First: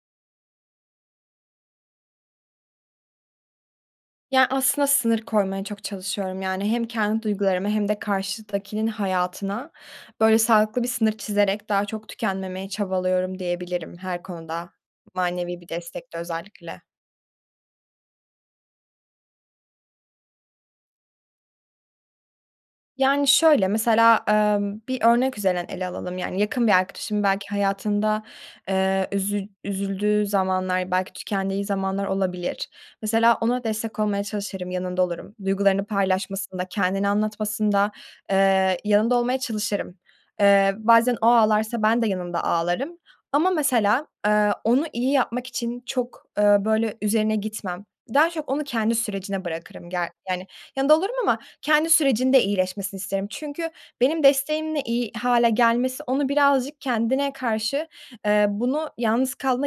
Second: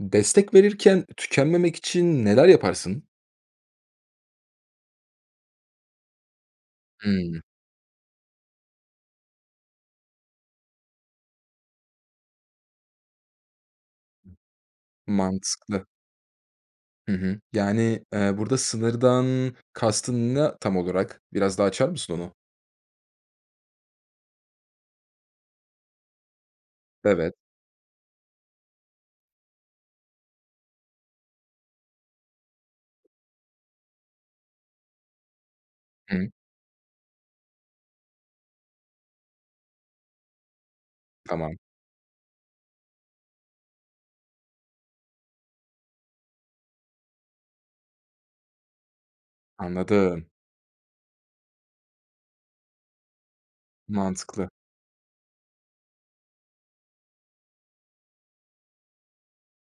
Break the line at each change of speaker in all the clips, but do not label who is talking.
Destek verirken tükenmemek için neler yaparsın?
Ya, aslında sınır koymaya çok çalışıyorum. Yani hem kendi
Hıı.
duygularımı hem de karşıdakinin hayatına, böyle, sağlıklı bir sınır çizerek daha çok tükenmemeye çabalıyorum diyebilirim her konuda manevi bir
Mantıklı.
destekte özellikle.
Hı hı, yani, eee, burada sınırdan kastın ne tam olarak? Biraz daha açar mısın onu?
Yani, şöyle, mesela, ımm, bir örnek üzerinden ele alalım, yani, yakın bir arkadaşımın
Evet.
belki hayatında, eee üzü üzüldüğü zamanlar, belki tükendiği zamanlar olabilir. Mesela ona destek olmaya çalışırım, yanında olurum. Duygularını
[unintelligible]
paylaşmasında, kendini anlatmasında, eee, yanında olmaya çalışırım. Eee, bazen o
Tamam.
ağlarsa ben de yanımda ağlarım ama mesela, eee, onu iyi yapmak için çok, ııı, böyle, üzerine gitmem. Daha çok onu kendi sürecine bırakırım. Ge
Anladım.
yani, yanında olurum ama kendi sürecinde iyileşmesini isterim. Çünkü benim
Mantıklı.
desteğimle iyi hâle gelmesi onu birazcık kendine karşı, eee, bunu yalnız kaldığında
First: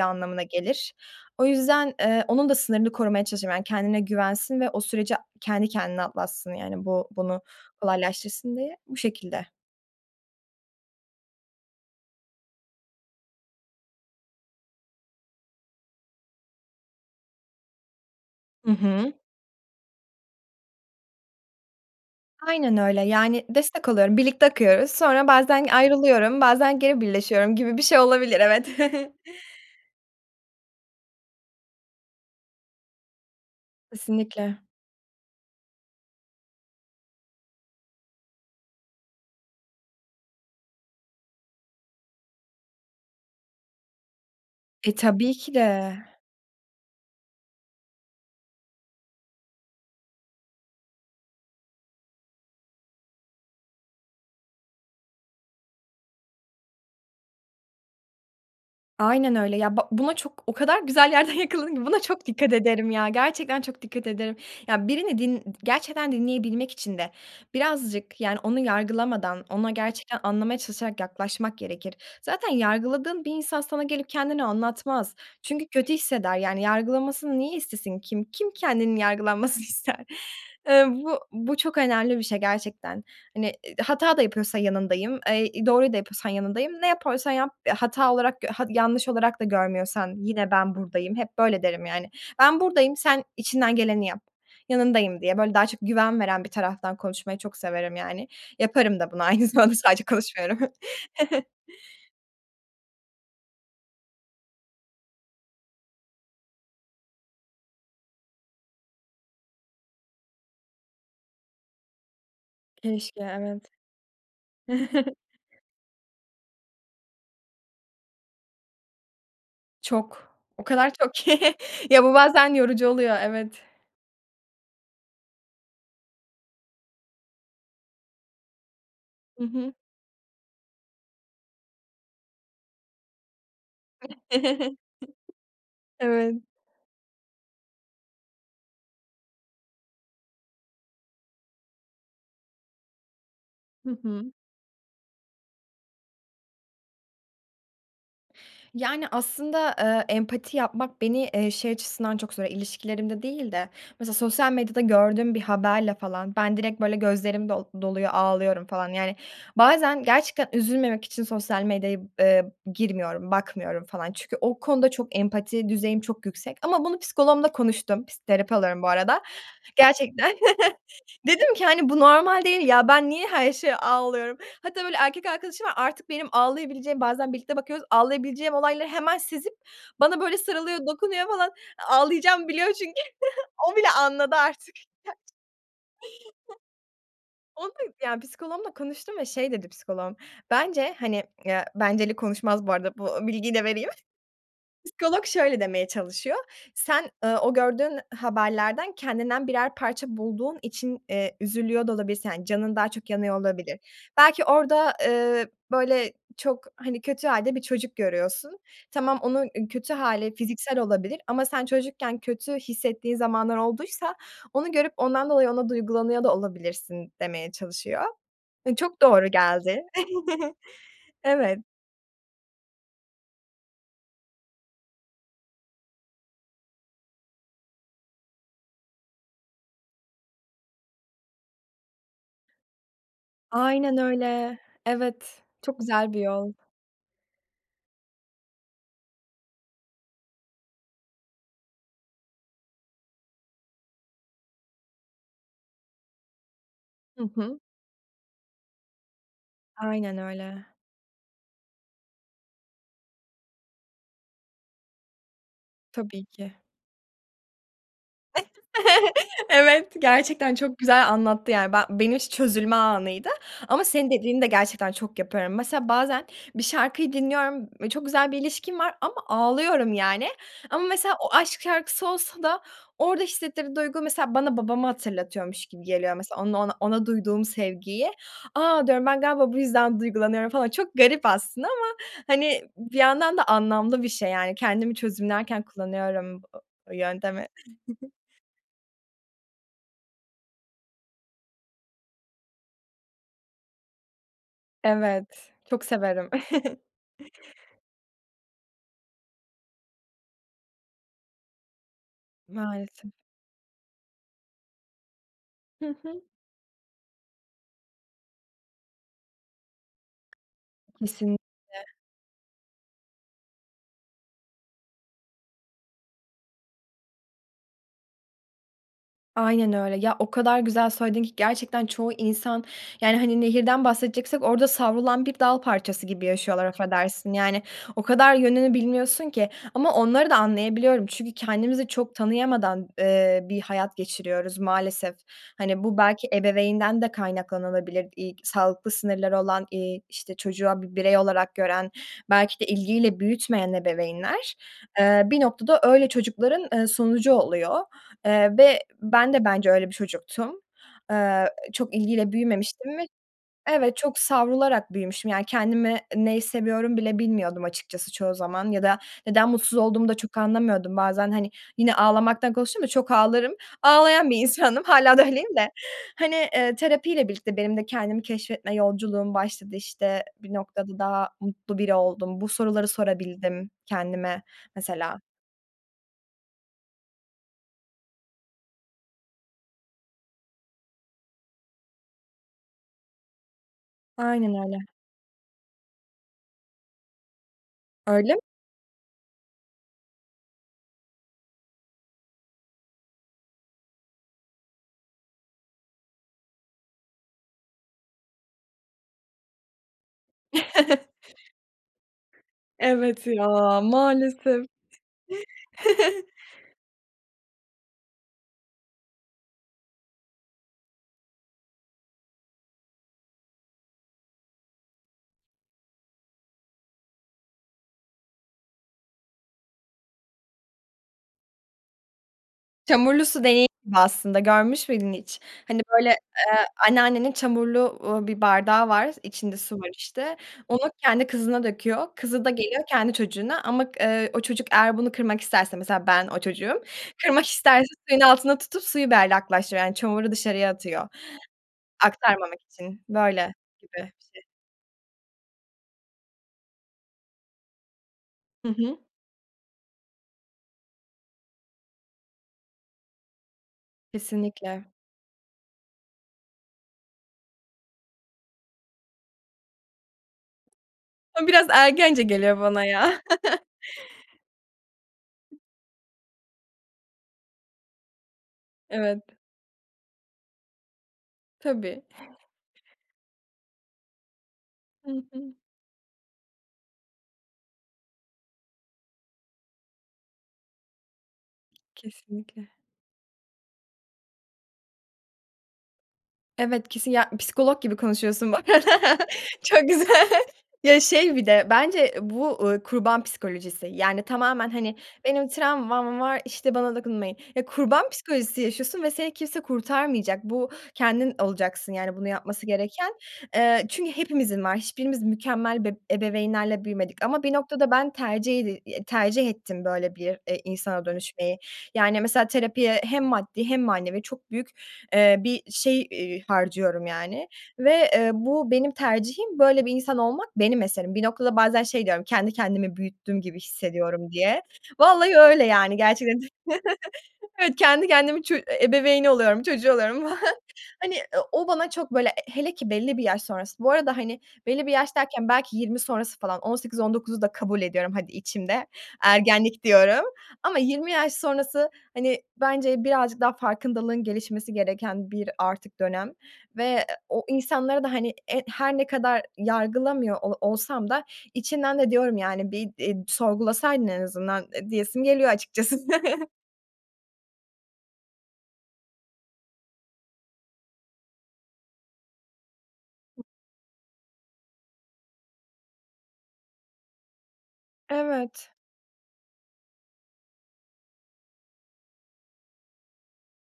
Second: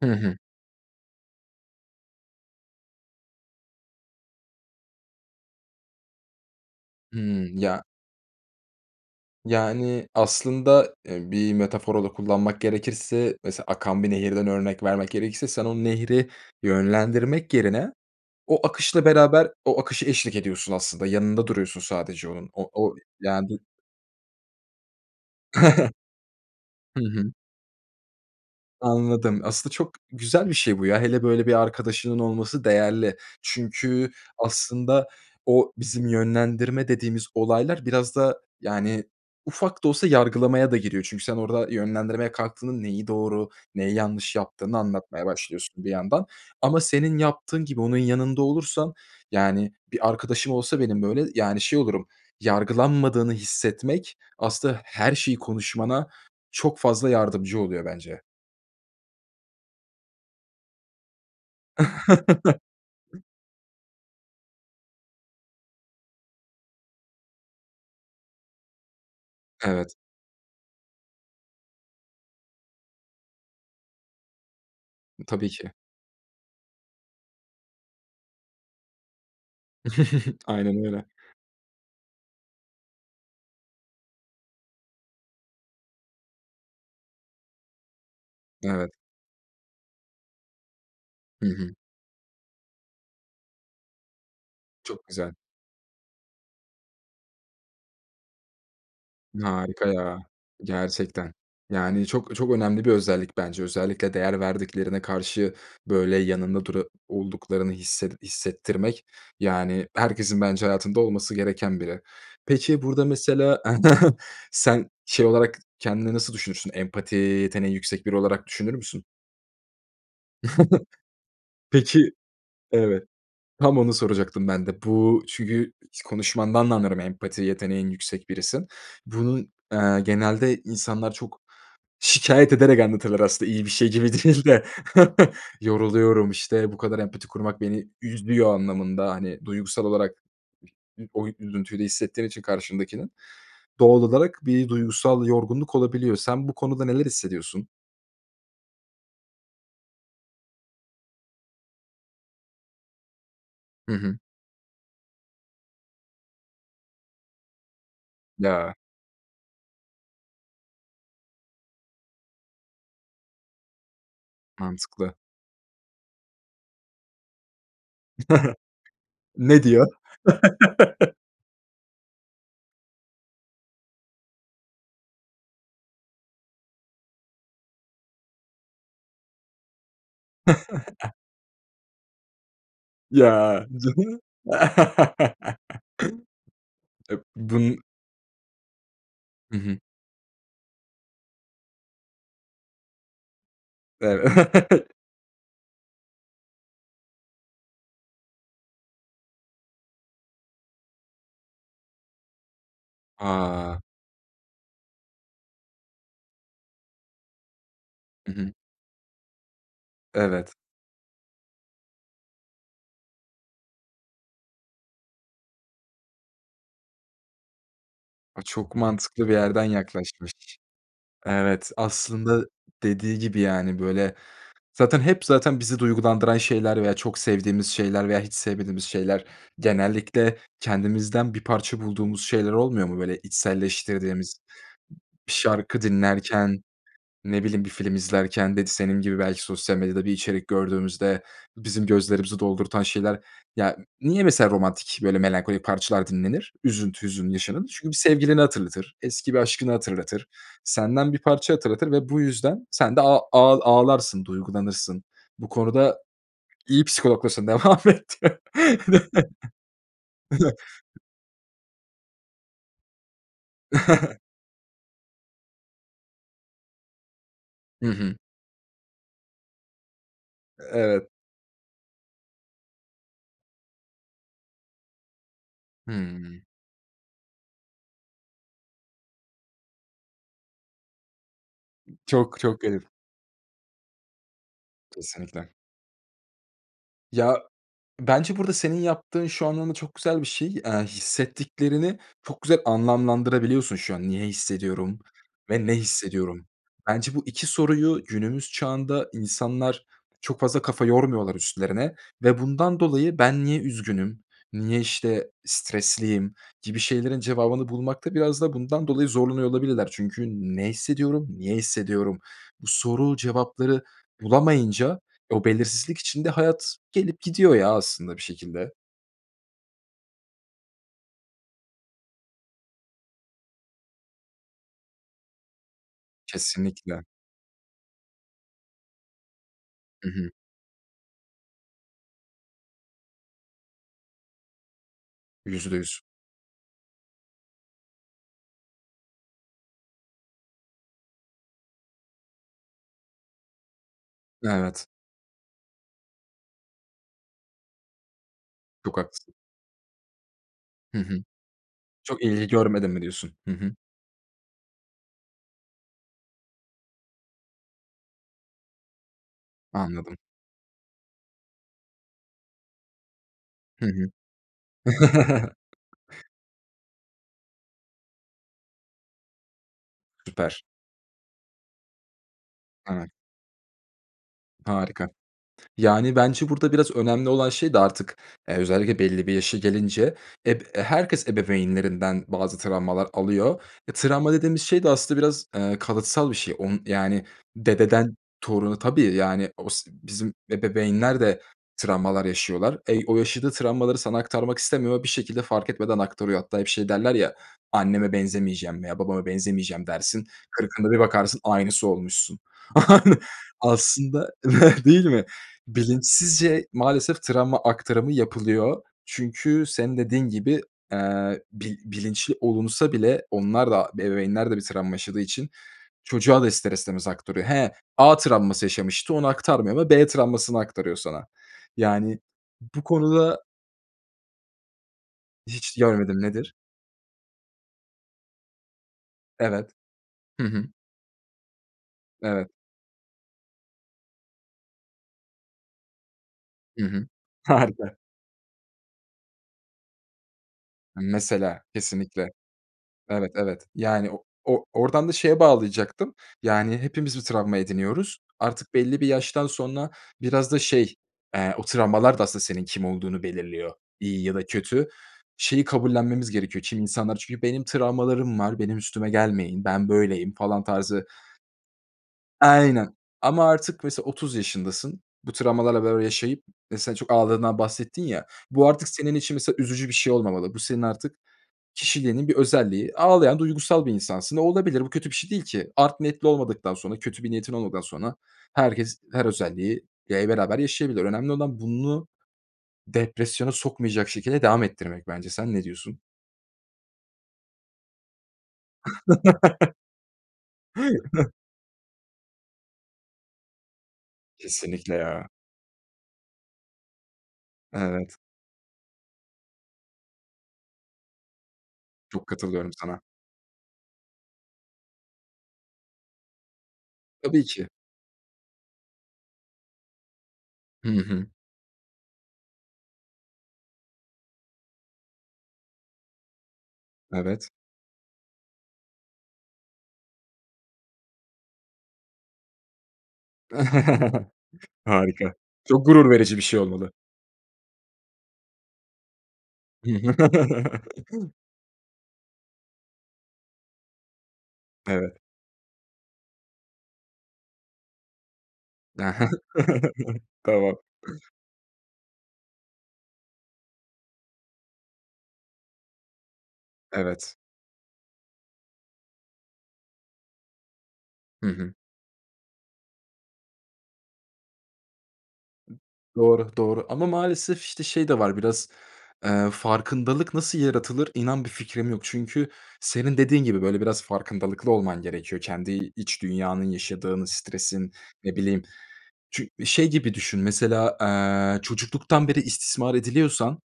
Hı hı.
anlamına gelir. O yüzden, eee, onun da sınırını korumaya çalışırım. Yani, kendine güvensin ve o süreci kendi kendine atlatsın, yani bu bunu
Hıı, ya
kolaylaştırsın diye. Bu şekilde.
Yani, aslında, eee, bir metafor olarak kullanmak gerekirse, mesela akan bir nehirden örnek vermek gerekirse sen o nehri yönlendirmek yerine o
Hı
akışla
hı.
beraber, o akışa eşlik ediyorsun aslında, yanında duruyorsun sadece onun. O
Aynen
o
öyle. Yani,
[unintelligible]
destek oluyorum, birlikte akıyoruz, sonra bazen ayrılıyorum, bazen geri
Hı hı.
birleşiyorum gibi bir şey olabilir, evet.
Anladım. Aslında çok güzel bir şey bu, ya. Hele böyle bir arkadaşının olması değerli çünkü
Kesinlikle.
aslında o bizim yönlendirme dediğimiz olaylar biraz da, yani, ufak da olsa yargılamaya da giriyor. Çünkü sen orada yönlendirmeye kalktığının neyi doğru, neyi yanlış yaptığını
E,
anlatmaya
tabii ki
başlıyorsun bir
de.
yandan ama senin yaptığın gibi onun yanında olursan, yani, bir arkadaşım olsa benim böyle, yani, şey olurum, yargılanmadığını hissetmek aslında her şeyi konuşmana çok fazla yardımcı oluyor bence.
Aynen öyle. Ya, ba buna çok, o kadar güzel yerden yakaladın ki buna çok dikkat ederim ya. Gerçekten çok dikkat ederim. Ya birini din d gerçekten dinleyebilmek için de birazcık, yani, onu yargılamadan, ona
Evet.
gerçekten anlamaya çalışarak yaklaşmak gerekir. Zaten yargıladığın bir insan sana gelip kendini anlatmaz.
Tabii
Çünkü
ki.
kötü hisseder, yani, yargılanmasını niye istesin? Kim kim kendinin yargılanmasını ister?
Aynen
Iıı,
öyle.
bu bu çok önemli bir şey gerçekten. Hani, ııı, hata da yapıyorsa yanındayım. Eee, doğruyu da yapıyorsan yanındayım. Ne yapıyorsan yap, hata olarak, gö ha
Evet.
yanlış olarak da görmüyorsan, yine ben buradayım. Hep
Hı
böyle
hı.
derim, yani. Ben buradayım, sen içinden geleni yap,
Çok
yanındayım
güzel.
diye, böyle daha çok güven veren bir taraftan konuşmayı çok severim, yani. Yaparım da bunu, aynı zamanda
Harika
sadece
ya,
konuşmuyorum.
gerçekten. Yani, çok çok önemli bir özellik bence. Özellikle değer verdiklerine karşı, böyle, yanında dura olduklarını hisset hissettirmek, yani, herkesin bence hayatında olması gereken biri. Peki, burada
Keşke,
mesela
evet.
sen şey olarak kendini nasıl düşünürsün? Empati yeteneği yüksek biri olarak düşünür müsün?
Çok. O kadar çok ki. Ya,
Peki,
bu bazen yorucu
evet,
oluyor, evet.
tam onu soracaktım ben de. Bu çünkü konuşmandan da anlarım, empati yeteneğin yüksek birisin. Bunun,
Hı hı.
eee, genelde insanlar çok şikâyet ederek anlatırlar aslında iyi bir şey gibi değil de. Yoruluyorum,
Evet.
işte, "Bu kadar empati kurmak beni üzüyor." anlamında, hani, duygusal olarak ı o üzüntüyle hissettiğin için karşındakinin
Hı
doğal
hı.
olarak bir duygusal yorgunluk olabiliyor. Sen bu konuda neler hissediyorsun?
Yani, aslında, ııı, empati yapmak beni, eee, şey açısından çok zorluyor, ilişkilerimde değil de,
Hı
mesela,
hı.
sosyal medyada gördüğüm bir haberle falan ben direkt, böyle, gözlerim do doluyor, ağlıyorum
Ya.
falan. Yani, bazen gerçekten üzülmemek için sosyal medyaya, ııı, girmiyorum, bakmıyorum, falan. Çünkü o konuda
Mantıklı.
çok empati düzeyim çok yüksek ama bunu psikoloğumla konuştum, pis terapi alıyorum bu arada.
Ne diyor?
Gerçekten, dedim ki, hani, bu normal değil, ya, ben niye her şeye ağlıyorum. Hatta, böyle, erkek arkadaşım var, artık benim ağlayabileceğim, bazen birlikte bakıyoruz, ağlayabileceğim olayları hemen sezip bana böyle, sarılıyor, dokunuyor falan, ağlayacağımı biliyor çünkü.
Ya.
O bile
[unintelligible]
anladı artık. [unintelligible]
E,
Onu
bun
ya, psikoloğumla konuştum ve şey
Hı
dedi,
hı.
psikoloğum, bence, hani, ya, benceli konuşmaz bu arada, bu bilgiyi de vereyim.
Ev
Psikolog şöyle demeye çalışıyor, sen, ııı, o gördüğün haberlerden kendinden birer parça bulduğun için, eee, üzülüyor da olabilirsin. Hani, canın daha çok yanıyor, olabilir.
A!
Belki orada, eee, böyle, çok, hani, kötü hâlde bir çocuk
Hı hı.
görüyorsun. Tamam, onun kötü hâli
Evet.
fiziksel olabilir ama sen çocukken kötü hissettiğin zamanlar olduysa onu görüp ondan dolayı ona duygulanıyor da olabilirsin, demeye çalışıyor.
A, çok
Eee, çok doğru
mantıklı bir yerden
geldi.
yaklaşmış.
Evet.
Evet, aslında dediği gibi, yani, böyle, zaten hep, zaten bizi duygulandıran şeyler veya çok sevdiğimiz şeyler veya hiç sevmediğimiz şeyler genellikle kendimizden bir parça bulduğumuz şeyler olmuyor mu? Böyle
Aynen
içselleştirdiğimiz.
öyle.
Bir
Evet. Çok
şarkı
güzel bir yol.
dinlerken, ne bileyim, bir film izlerken [unintelligible] senin gibi belki sosyal medyada bir içerik gördüğümüzde bizim gözlerimizi doldurtan şeyler ya, niye, mesela, romantik böyle melankolik parçalar dinlenir, üzüntü,
Hı
hüzün
hı.
yaşanır? Çünkü bir sevgilini hatırlatır, eski bir aşkını
Aynen
hatırlatır,
öyle.
senden bir parça hatırlatır ve bu yüzden sen de a ağ ağlarsın, duygulanırsın. Bu konuda,
Tabii ki.
iyi psikologlasın devam et.
Evet, gerçekten çok güzel anlattı, yani, be benim için çözülme anıydı ama senin dediğini de gerçekten çok yapıyorum. Mesela bazen bir şarkıyı dinliyorum,
Hı
çok
hı.
güzel bir ilişkim var ama ağlıyorum yani.
E
Ama
evet.
mesela o aşk şarkısı olsa da orada hissettirdiği duygu, mesela, bana babamı hatırlatıyormuş gibi geliyor, mesela
Hımm.
onunla ona ona duyduğum sevgiyi. A, diyorum, ben galiba bu yüzden duygulanıyorum falan. Çok garip aslında ama,
Çok çok
hani,
garip.
bir yandan da anlamlı bir şey, yani. Kendimi
Kesinlikle.
çözümlerken kullanıyorum [unintelligible]
Ya,
yöntemi.
bence burada senin yaptığın şu anlamda çok güzel bir şey, eee, hissettiklerini çok güzel anlamlandırabiliyorsun. Şu an niye hissediyorum
Evet.
ve ne
Çok severim.
hissediyorum? Bence bu 2 soruyu günümüz çağında insanlar çok fazla kafa yormuyorlar, üstlerine ve bundan
Maalesef.
dolayı ben niye üzgünüm, niye, işte,
Hı hı.
stresliyim gibi şeylerin cevabını bulmakta biraz da bundan dolayı zorlanıyor olabilirler. Çünkü ne hissediyorum, niye
Kesinlikle.
hissediyorum, bu soru cevapları bulamayınca o belirsizlik içinde hayat gelip gidiyor ya, aslında bir şekilde.
Aynen öyle. Ya, o kadar güzel söyledin ki gerçekten çoğu insan, yani, hani, nehirden bahsedeceksek orada savrulan bir dal parçası gibi yaşıyorlar,
Kesinlikle.
affedersin. Yani o kadar yönünü bilmiyorsun ki. Ama
Hı
onları
hı.
da anlayabiliyorum çünkü kendimizi çok tanıyamadan, eee, bir hayat geçiriyoruz maalesef.
yüzde
Hani, bu
yüz
belki ebeveynden de kaynaklanabilir. İ k sağlıklı sınırları olan, eee, işte çocuğa bir birey olarak gören, belki de ilgiyle büyütmeyen ebeveynler,
Evet.
eee, bir noktada öyle çocukların, eee, sonucu oluyor. Eee, ve
Çok
ben
haklısın.
de bence öyle bir çocuktum.
Hı hı.
Eee, çok
Çok
ilgiyle
ilgi görmedim
büyümemiştim
mi,
ve
diyorsun? Hı hı.
Evet, çok savrularak büyümüşüm. Yani, kendimi neyi seviyorum bile bilmiyordum açıkçası çoğu zaman ya da neden mutsuz olduğumu da
Anladım.
çok anlamıyordum. Bazen hani, yine ağlamaktan konuştum da çok ağlarım.
Hı hı.
Ağlayan bir insandım. Hâlâ da öyleyim de. Hani, eee, terapiyle birlikte benim de kendimi keşfetme yolculuğum başladı, işte, bir
Süper.
noktada daha mutlu biri oldum. Bu soruları
Evet.
sorabildim kendime
Harika.
mesela.
Yani, bence burada biraz önemli olan şey de artık, eee, özellikle belli bir yaşa gelince eb e, herkes ebeveynlerinden bazı travmalar alıyor. E, travma
Aynen
dediğimiz şey
öyle.
de aslında biraz, eee, kalıtsal bir şey, onu yani dededen
Öyle m
toruna Tabii, yani osi bizim ebeveynler de travmalar yaşıyorlar. Ey o yaşadığı travmaları sana aktarmak istemiyor ve bir şekilde fark etmeden aktarıyor. Hatta hep şey derler ya, anneme benzemeyeceğim veya babama benzemeyeceğim dersin, 40'ında bir bakarsın aynısı olmuşsun.
Evet, ya,
Aslında
maalesef.
Değil mi? Bilinçsizce maalesef travma aktarımı yapılıyor çünkü senin dediğin gibi, eee, bi bilinçli olunsa bile onlar da ebeveynler de bir travma yaşadığı için çocuğa da ister istemez aktarıyor. He, A travması yaşamıştı, onu aktarmıyor ama B travmasını aktarıyor sana. Yani bu
Çamurlu
konuda
su deneyi va aslında görmüş müydün hiç?
Hiç
Hani, böyle,
görmedim. Nedir?
eee, anneannenin çamurlu, uuu, bir bardağı var, içinde
Evet.
su var işte.
Hı hı.
Onu kendi kızına döküyor. Kızı da
Evet.
geliyor kendi çocuğuna ama k eee, o çocuk eğer bunu kırmak isterse, mesela ben o çocuğum,
Hı hı.
kırmak isterse
Harika!
suyun altında tutup suyu berraklaştırıyor, yani çamuru dışarıya atıyor.
Mesela, kesinlikle.
Aktarmamak için.
Evet,
Böyle
evet.
gibi bir
Yani o
şey.
o oradan da şeye bağlayacaktım. Yani, hepimiz bir travma ediniyoruz.
Hı
Artık belli
hı.
bir yaştan sonra biraz da şey, eee, o travmalar da aslında senin kim olduğunu belirliyor, iyi ya da
Kesinlikle.
kötü. Şeyi kabullenmemiz gerekiyor, kimi insanlar çünkü benim travmalarım var, benim üstüme gelmeyin, ben böyleyim falan tarzı
O biraz ergence geliyor bana
Aynen.
ya.
Ama artık mesela 30 yaşındasın, bu travmalarla beraber yaşayıp mesela çok ağlandığından bahsettin ya, bu artık senin
Evet.
için mesela üzücü bir şey olmamalı, bu senin artık
Tabii.
kişiliğinin bir özelliği, ağlayan duygusal bir insansın ve olabilir bu kötü
Hı
bir şey değil
hı.
ki. Art niyetli olmadıktan sonra, kötü bir niyetin olmadan sonra herkes her özelliği, ya, i beraber yaşayabilir. Önemli olan bunu
Kesinlikle.
depresyona sokmayacak şekilde devam ettirmek bence. Sen ne diyorsun?
Evet, kesin ya psikolog gibi konuşuyorsun, bak. Çok güzel. Ya, şey bir de bence bu, uuu, kurban psikolojisi, yani, tamamen,
Kesinlikle
hani,
ya.
benim travmam var, işte, bana dokunmayın. Ya, kurban
Evet.
psikolojisi yaşıyorsun ve seni kimse kurtarmayacak. Bu kendin olacaksın, yani,
Çok
bunu yapması
katılıyorum sana.
gereken. Eee, çünkü hepimizin var. Hiçbirimiz mükemmel, be ebeveynlerle büyümedik ama
Tabii
bir
ki.
noktada ben tercih edi tercih ettim böyle bir, eee,
Hı
insana
hı.
dönüşmeyi. Yani, mesela terapiye hem maddi hem manevi çok büyük, eee, bir şey, iii, harcıyorum, yani
Evet.
ve, eee, bu benim tercihim, böyle bir insan olmak benim eserim. Bir noktada bazen şey diyorum, kendi kendimi büyüttüm gibi hissediyorum, diye.
Harika,
Vallahi öyle
çok
yani,
gurur verici
gerçekten.
bir şey olmalı.
Evet, kendi kendimi, ço ebeveyni oluyorum, çocuğu oluyorum falan.
Hı
Hani, eee, o bana çok böyle hele ki belli bir yaş sonrası, bu arada, hani, belli bir yaş
Evet.
derken belki 20 sonrası falan, 18-19'u da kabul ediyorum, hadi içimde,
E, he.
ergenlik diyorum
Tamam.
ama 20 yaş sonrası, hani, bence birazcık daha farkındalığın gelişmesi gereken bir artık dönem ve
Evet.
o insanlara da, hani, eee, her ne kadar yargılamıyor o olsam da
Hı hı.
içimden de diyorum, yani, bir, i sorgulasaydın en azından, eee, diyesim geliyo açıkçası.
Doğru, doğru ama maalesef, işte, şey de var biraz, eee, farkındalık nasıl yaratılır, inan bir fikrim yok. Çünkü senin dediğin gibi, böyle, biraz farkındalıklı olman gerekiyor. Kendi iç dünyanın yaşadığını, stresin, ne bileyim,
Evet.
çü şey gibi düşün mesela, eee, çocukluktan beri istismar ediliyorsan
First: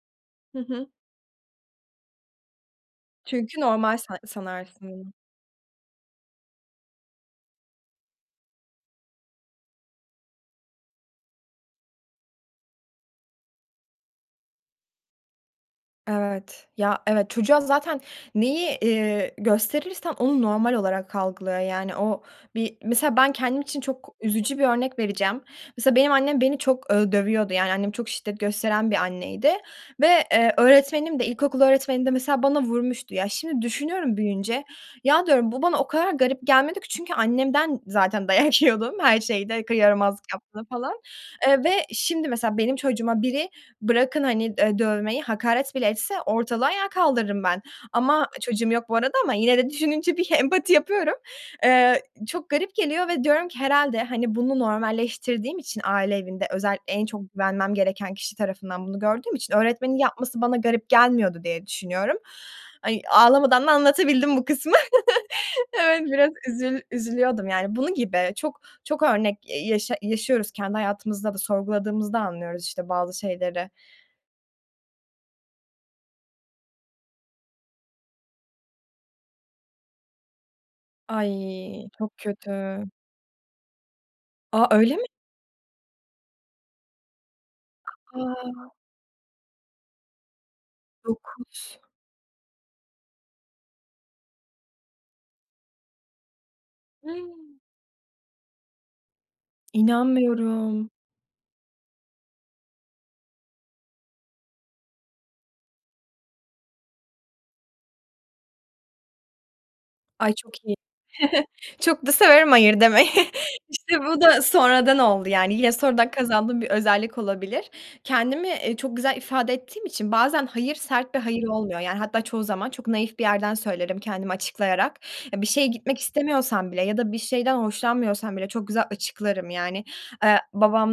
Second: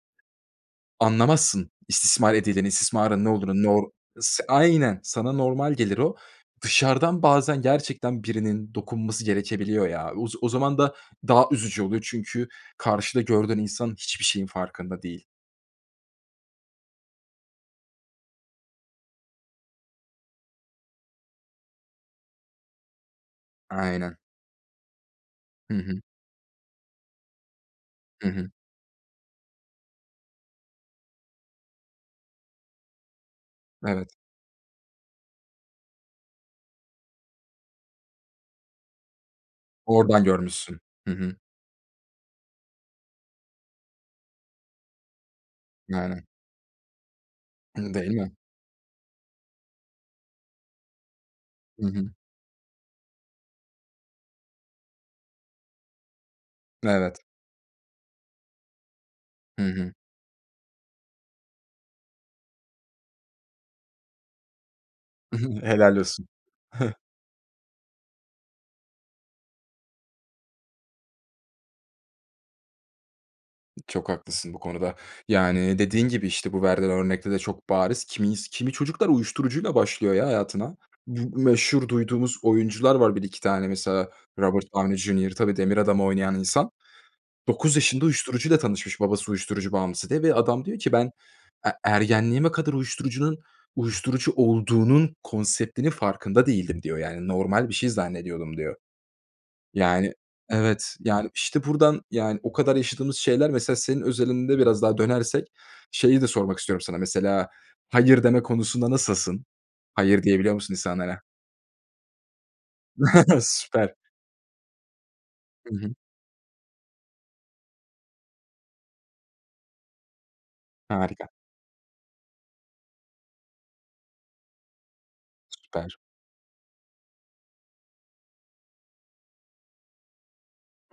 Hı hı.
anlamazsın istismar edileni, istismarın ne
Çünkü
olduğunu, nor
normal sa
s aynen
sanarsın.
sana normal gelir o. Dışarıdan bazen gerçekten birinin dokunması gerekebiliyor ya. O o zaman da daha üzücü oluyor. Çünkü karşıda gördüğün insan hiçbir şeyin farkında değil.
Evet. Ya, evet. Çocuğa zaten neyi, eee, gösterirsen onu normal olarak algılıyor, yani. O, bir, mesela, ben kendim için çok
Aynen.
üzücü bir örnek vereceğim.
Hı
Mesela,
hı.
benim annem beni çok ö dövüyordu, yani, annem çok
Hı
şiddet
hı.
gösteren bir anneydi ve, eee, öğretmenim de, ilkokul öğretmenim de mesela bana vurmuştu. Ya şimdi
Evet.
düşünüyorum büyüyünce, ya diyorum, beu bana o kadar garip gelmedi ki çünkü annemden zaten dayak yiyordum, her şeyde, k yaramazlık
Oradan
yaptığım
görmüşsün.
falan,
Hı hı.
eee, ve şimdi, mesela, benim çocuğuma biri, bırakın, hani, eee, dövmeyi, hakaret bile etse
Aynen.
ortalığı ayağa kaldırırım ben.
I değil
Ama,
mi?
çocuğum yok bu arada ama yine de düşününce bir empati yapıyorum.
Hı
Eee,
hı.
çok garip geliyor ve diyorum ki herhâlde, hani, bunu normalleştirdiğim için aile evinde, özellikle en
Evet.
çok güvenmem gereken kişi tarafından bunu gördüğüm için
Hı hı.
öğretmenin yapması bana garip gelmiyordu diye düşünüyorum. Ay, ağlamadan da anlatabildim bu kısmı.
Helal
Evet,
olsun.
biraz üzül üzülüyordum, yani. Bunun gibi. Çok, çok örnek, eee, yaşa yaşıyoruz kendi hayatımızda da sorguladığımız da anlıyoruz işte bazı şeyleri.
Çok haklısın bu konuda. Yani, dediğin gibi, işte, bu verdiğin örnekte de çok bariz. Kimis kimi çocuklar uyuşturucuyla başlıyor ya hayatına. Bu
Ay,
meşhur
çok
duyduğumuz
kötü.
oyuncular var, 1-2 tane, mesela, Robert
A, öyle
Downey
mi?
Jr. Tabii Demir Adamı oynayan insan. 9 Yaşında uyuşturucu ile
A!
tanışmış, babası uyuşturucu bağımlısı diye ve adam diyor ki ben e
9.
ergenliğime kadar uyuşturucunun uyuşturucu olduğunun konseptinin farkında değildim, diyor. Yani, normal bir şey zannediyordum, diyor. Yani,
İnanmıyorum!
evet, yani, işte, buradan, yani, o kadar yaşadığımız şeyler. Mesela, senin özelinde biraz daha dönersek şeyi de sormak istiyorum sana. Mesela, hayır deme konusunda nasılsın? Hayır
Ay
diyebiliyor
çok
musun
iyi.
insanlara?
Çok da severim hayır demeyi.
Süper.
İşte, bu da sonradan oldu, yani. Yine
Hı hı.
sonradan kazandığım bir özellik olabilir. Kendimi, eee, çok güzel ifade ettiğim için bazen hayır, sert bir
Harika.
hayır olmuyor, yani, hatta çoğu zaman çok naif bir yerden söylerim kendimi açıklayarak. Bir şeye gitmek
Süper.
istemiyorsam bile ya da bir şeyden hoşlanmıyorsam bile çok güzel açıklarım, yani. Eee,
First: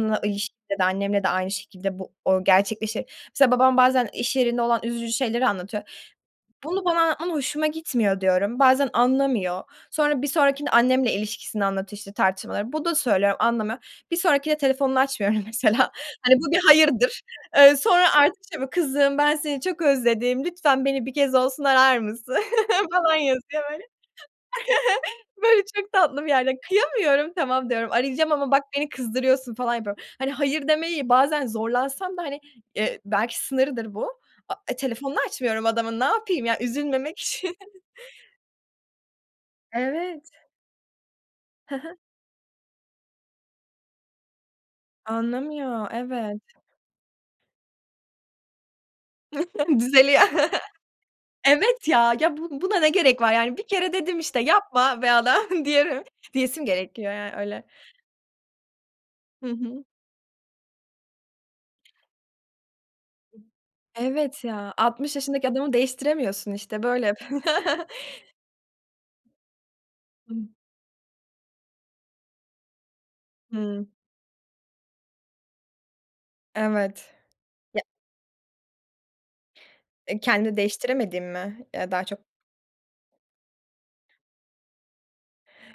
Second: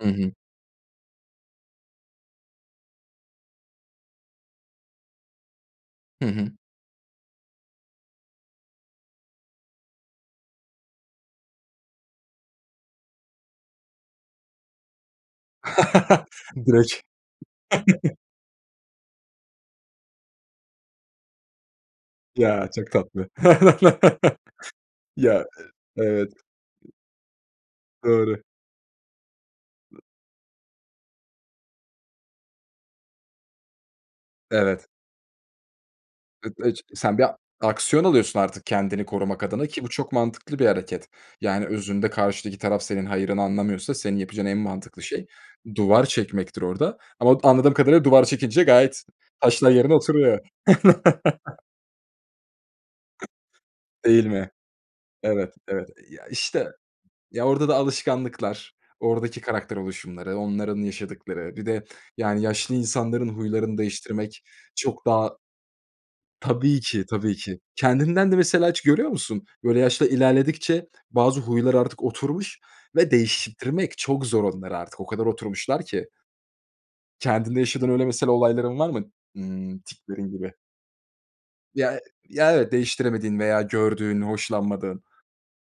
Hı hı.
[unintelligible] annemle de aynı şekilde bu, o, gerçekleşir. Mesela, babam bazen iş yerinde olan üzücü şeyleri anlatıyor.
Hı hı.
"Bunu bana anlatman hoşuma gitmiyor." diyorum. Bazen anlamıyor. Sonra bir sonrakinde annemle ilişkisini anlatıyor, işte, tartışmaları. Bu da söylüyorum, anlamıyor. Bir sonrakinde telefonunu açmıyorum, mesela. Hani, bu bir
Direkt.
hayırdır. Eee, sonra artık şey mi, "Kızım, ben seni çok özledim, lütfen beni bir kez olsun arar mısın?"
Ya, çok
falan
tatlı.
yazıyor böyle.
Ya,
Böyle çok tatlı bir
evet.
yerde, kıyamıyorum, "Tamam." diyorum, "Arayacağım
Doğru.
ama bak beni kızdırıyorsun." falan yapıyorum. Hani, hayır demeyi, bazen zorlansam da, hani, eee, belki sınırıdır bu, a e,
Evet.
telefonunu açmıyorum adamın, ne yapayım ya,
[unintelligible] Sen
üzülmemek
bir
için.
aksiyon alıyorsun artık kendini korumak adına ki bu çok
Evet.
mantıklı bir hareket. Yani,
Hı hı.
özünde karşıdaki taraf senin hayırını anlamıyorsa senin yapacağın en mantıklı şey
Anlamıyor.
duvar
Evet.
çekmektir orada ama anladığım kadarıyla duvar çekince gayet taşlar yerine
Düzeliyor.
oturuyor.
Evet ya, ya bu buna ne gerek var yani? Bir kere dedim
Değil
işte,
mi?
yapma be
Evet,
adam,
evet,
diyelim
ya,
diyesim
işte,
gerekiyor, yani,
ya,
öyle.
orada da alışkanlıklar, oradaki
Hı
karakter
hı.
oluşumları, onların yaşadıkları bir de yani yaşlı insanların huylarını
Evet
değiştirmek
ya,
çok
60
daha
yaşındaki adamı değiştiremiyorsun,
Tabii
işte,
ki,
böyle hep.
tabii ki kendinden de mesela hiç görüyor musun? Böyle yaş da ilerledikçe bazı huylar artık oturmuş ve
Hıı.
değiştirtmek çok zor onlar artık, o kadar oturmuşlar ki.
Evet.
Kendinde
Ya
yaşadığın öyle mesela olayların var mı, ımm,
Eee,
tiklerin gibi?
kendi değiştiremediğim mi, eee,
Ya, e
daha çok
ya, evet, değiştiremediğin veya gördüğün, hoşlanmadığın.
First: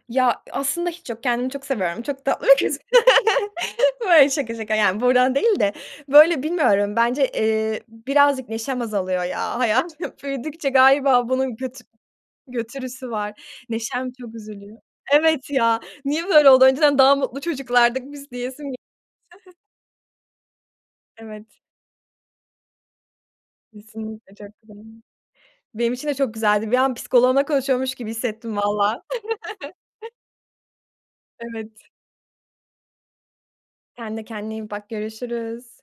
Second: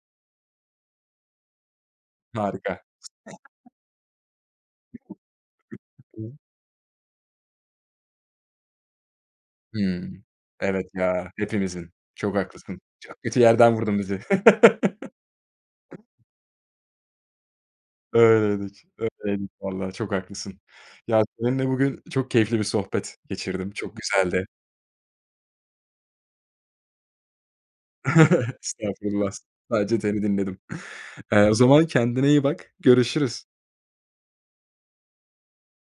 Ya, aslında hiç yok, kendimi çok seviyorum, çok tatlı bir
Harika!
kızım. Böyle, şaka şaka, yani buradan değil de, böyle, bilmiyorum, bence, eee, birazcık neşem azalıyor ya, hayat
Hıı.
büyüdükçe
Evet
galiba
ya,
bunun götü
hepimizin, çok haklısın.
götürüsü
Çok kötü
var.
yerden vurdun
Neşem
bizi.
çok üzülüyor. Evet ya, niye böyle oldu? Önceden daha mutlu çocuklardık biz, diyesim [unintelligible]
Öyleydik, öyleydik vallaha, çok haklısın. Ya,
Evet.
seninle bugün çok keyifli bir sohbet geçirdim, çok
Kesinlikle
güzeldi.
çok [unintelligible] Benim için de çok güzeldi. Bir an psikoloğumla konuşuyormuş gibi hissettim valla.
Estağfurullah, s sadece seni dinledim. Eee, o zaman
Evet.
kendine iyi bak, görüşürüz.
Sen de kendine iyi bak, görüşürüz.